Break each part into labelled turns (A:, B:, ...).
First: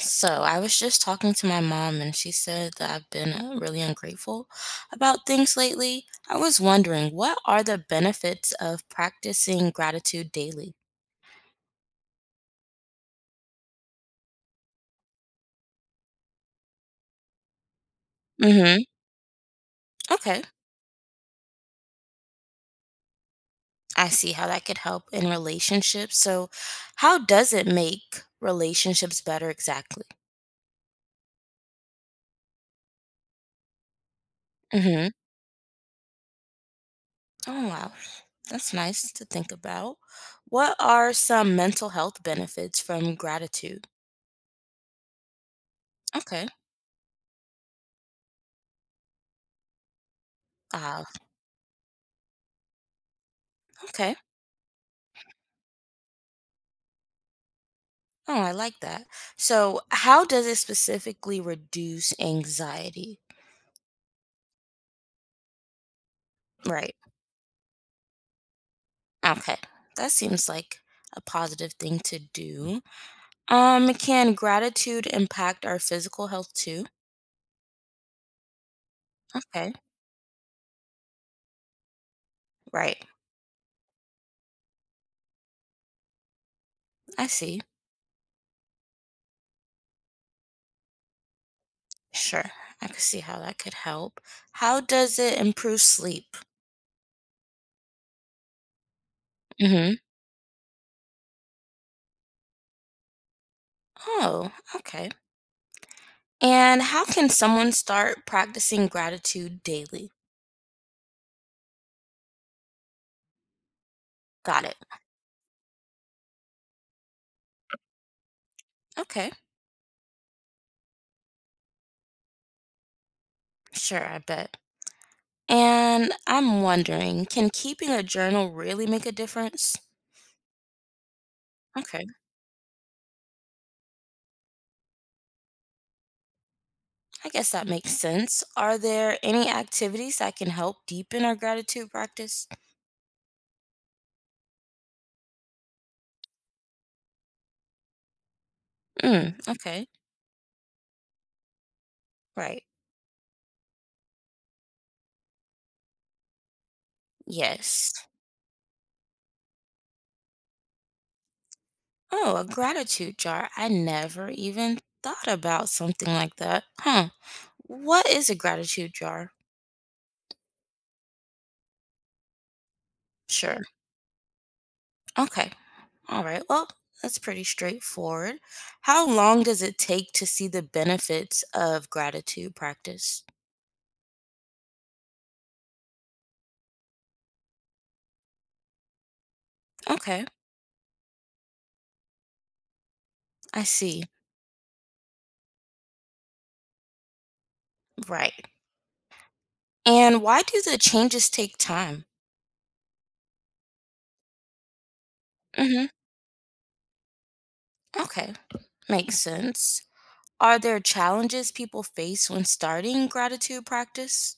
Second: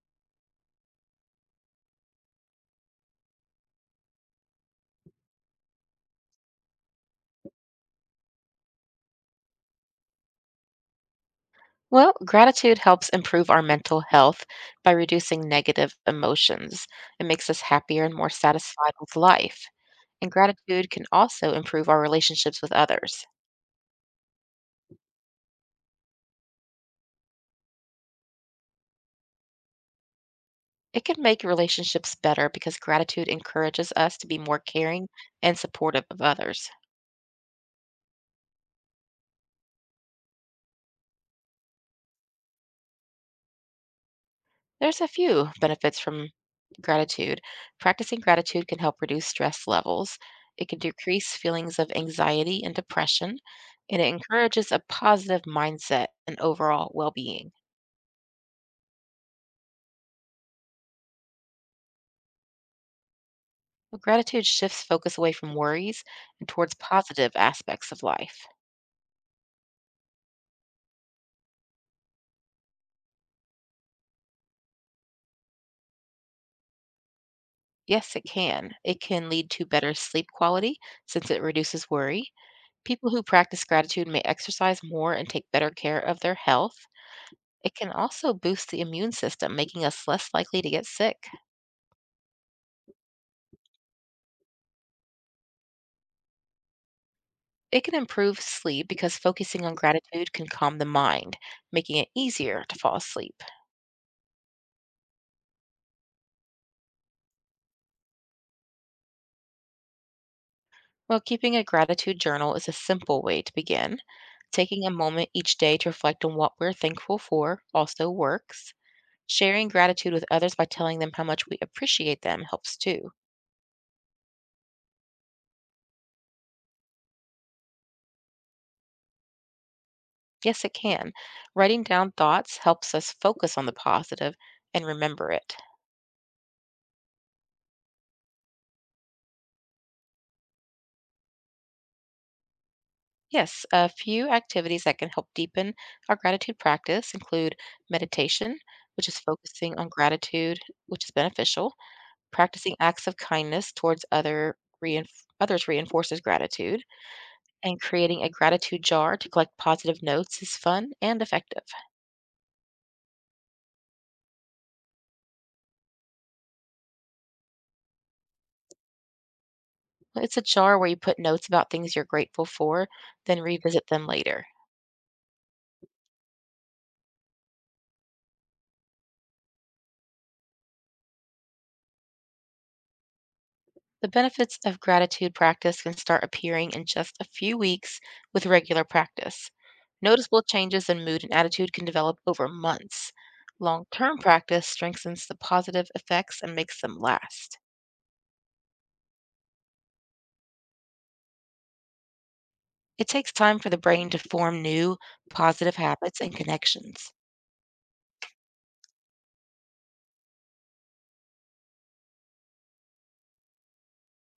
A: So I was just talking to my mom, and she said that I've been really ungrateful about things lately. I was wondering, what are the benefits of practicing gratitude daily?
B: Well, gratitude helps improve our mental health by reducing negative emotions. It makes us happier and more
A: Mm-hmm.
B: satisfied with life. And
A: Okay.
B: gratitude can also improve our relationships with others.
A: I see how that could help in relationships. So, how does it make relationships better exactly?
B: It can make relationships better because gratitude encourages us to be more
A: Mm-hmm.
B: caring and supportive of others.
A: Oh, wow. That's nice to think about. What are some mental health benefits from gratitude?
B: There's a few benefits from
A: Okay.
B: gratitude. Practicing gratitude can help reduce stress levels, it can
A: Ah,
B: decrease feelings of anxiety and depression, and it
A: okay.
B: encourages a positive mindset and overall well being.
A: Oh, I like that. So, how does it specifically reduce anxiety?
B: Gratitude shifts focus away from worries and towards
A: Right.
B: positive aspects of life.
A: Okay. That seems like a positive thing to do. Can gratitude impact our physical health too?
B: Yes, it can. It can lead to
A: Okay.
B: better sleep quality since it reduces worry.
A: Right.
B: People who practice gratitude may exercise more and take better care of their health.
A: I see.
B: It can also boost the immune system, making us less likely to get sick.
A: Sure. I can see how that could help. How does it improve sleep?
B: It can improve sleep because focusing on
A: Mm-hmm.
B: gratitude can calm the mind, making it easier to fall asleep.
A: Oh, okay. And how can someone start practicing gratitude daily?
B: While keeping a gratitude journal is a simple way to begin,
A: Got it.
B: taking a moment each day to reflect on what we're thankful for also works.
A: Okay.
B: Sharing gratitude with others by telling them how much we appreciate them helps too.
A: Sure, I bet. And I'm wondering, can keeping a journal really make a difference?
B: Yes, it can. Writing
A: Okay,
B: down thoughts helps us focus on the positive and remember it.
A: I guess that makes sense. Are there any activities that can help deepen our gratitude practice?
B: Yes, a few activities that can help deepen our gratitude practice include meditation, which is
A: Mm,
B: focusing
A: okay,
B: on gratitude, which is beneficial.
A: right.
B: Practicing acts of kindness towards others reinforces gratitude, and
A: Yes.
B: creating a gratitude jar to collect positive notes is fun and effective.
A: Oh, a gratitude jar. I never even thought about something like that. Huh. What is a gratitude jar?
B: It's a jar where you put notes about things you're grateful for, then
A: Sure.
B: revisit them later.
A: Okay. All right. Well, that's pretty straightforward. How long does it take to see the benefits of gratitude practice?
B: The benefits of gratitude practice can start appearing in just a few weeks with regular practice.
A: Okay.
B: Noticeable changes in mood and attitude can develop over months.
A: I
B: Long
A: see.
B: term practice strengthens the positive effects and makes them last.
A: Right. And why do the changes take time?
B: It takes time for the brain to form new, positive
A: Hmm.
B: habits and connections.
A: Okay. Makes sense. Are there challenges people face when starting gratitude practice?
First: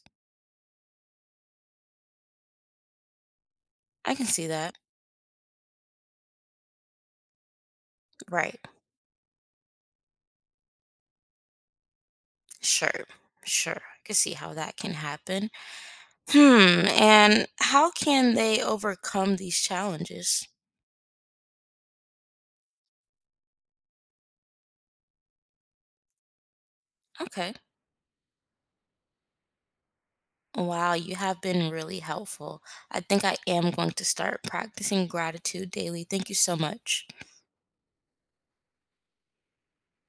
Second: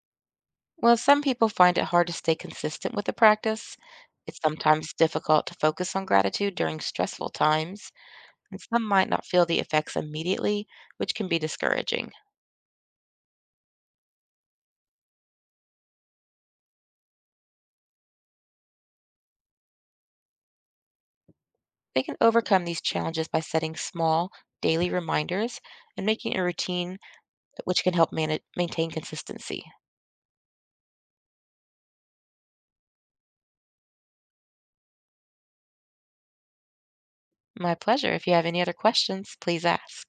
B: While some people find it hard to stay consistent with the practice,
A: I can
B: it's
A: see that.
B: sometimes difficult to focus on gratitude during stressful times,
A: Right.
B: and some might not feel the effects immediately, which can be discouraging.
A: Sure. Sure. I can see how that can happen. Hmm. And how can they overcome these challenges?
B: They can overcome these challenges by setting small, daily reminders and making a routine,
A: Okay.
B: which can help maintain consistency.
A: Wow, you have been really helpful. I think I am going to start practicing gratitude daily. Thank you so much.
B: My pleasure. If you have any other questions, please ask.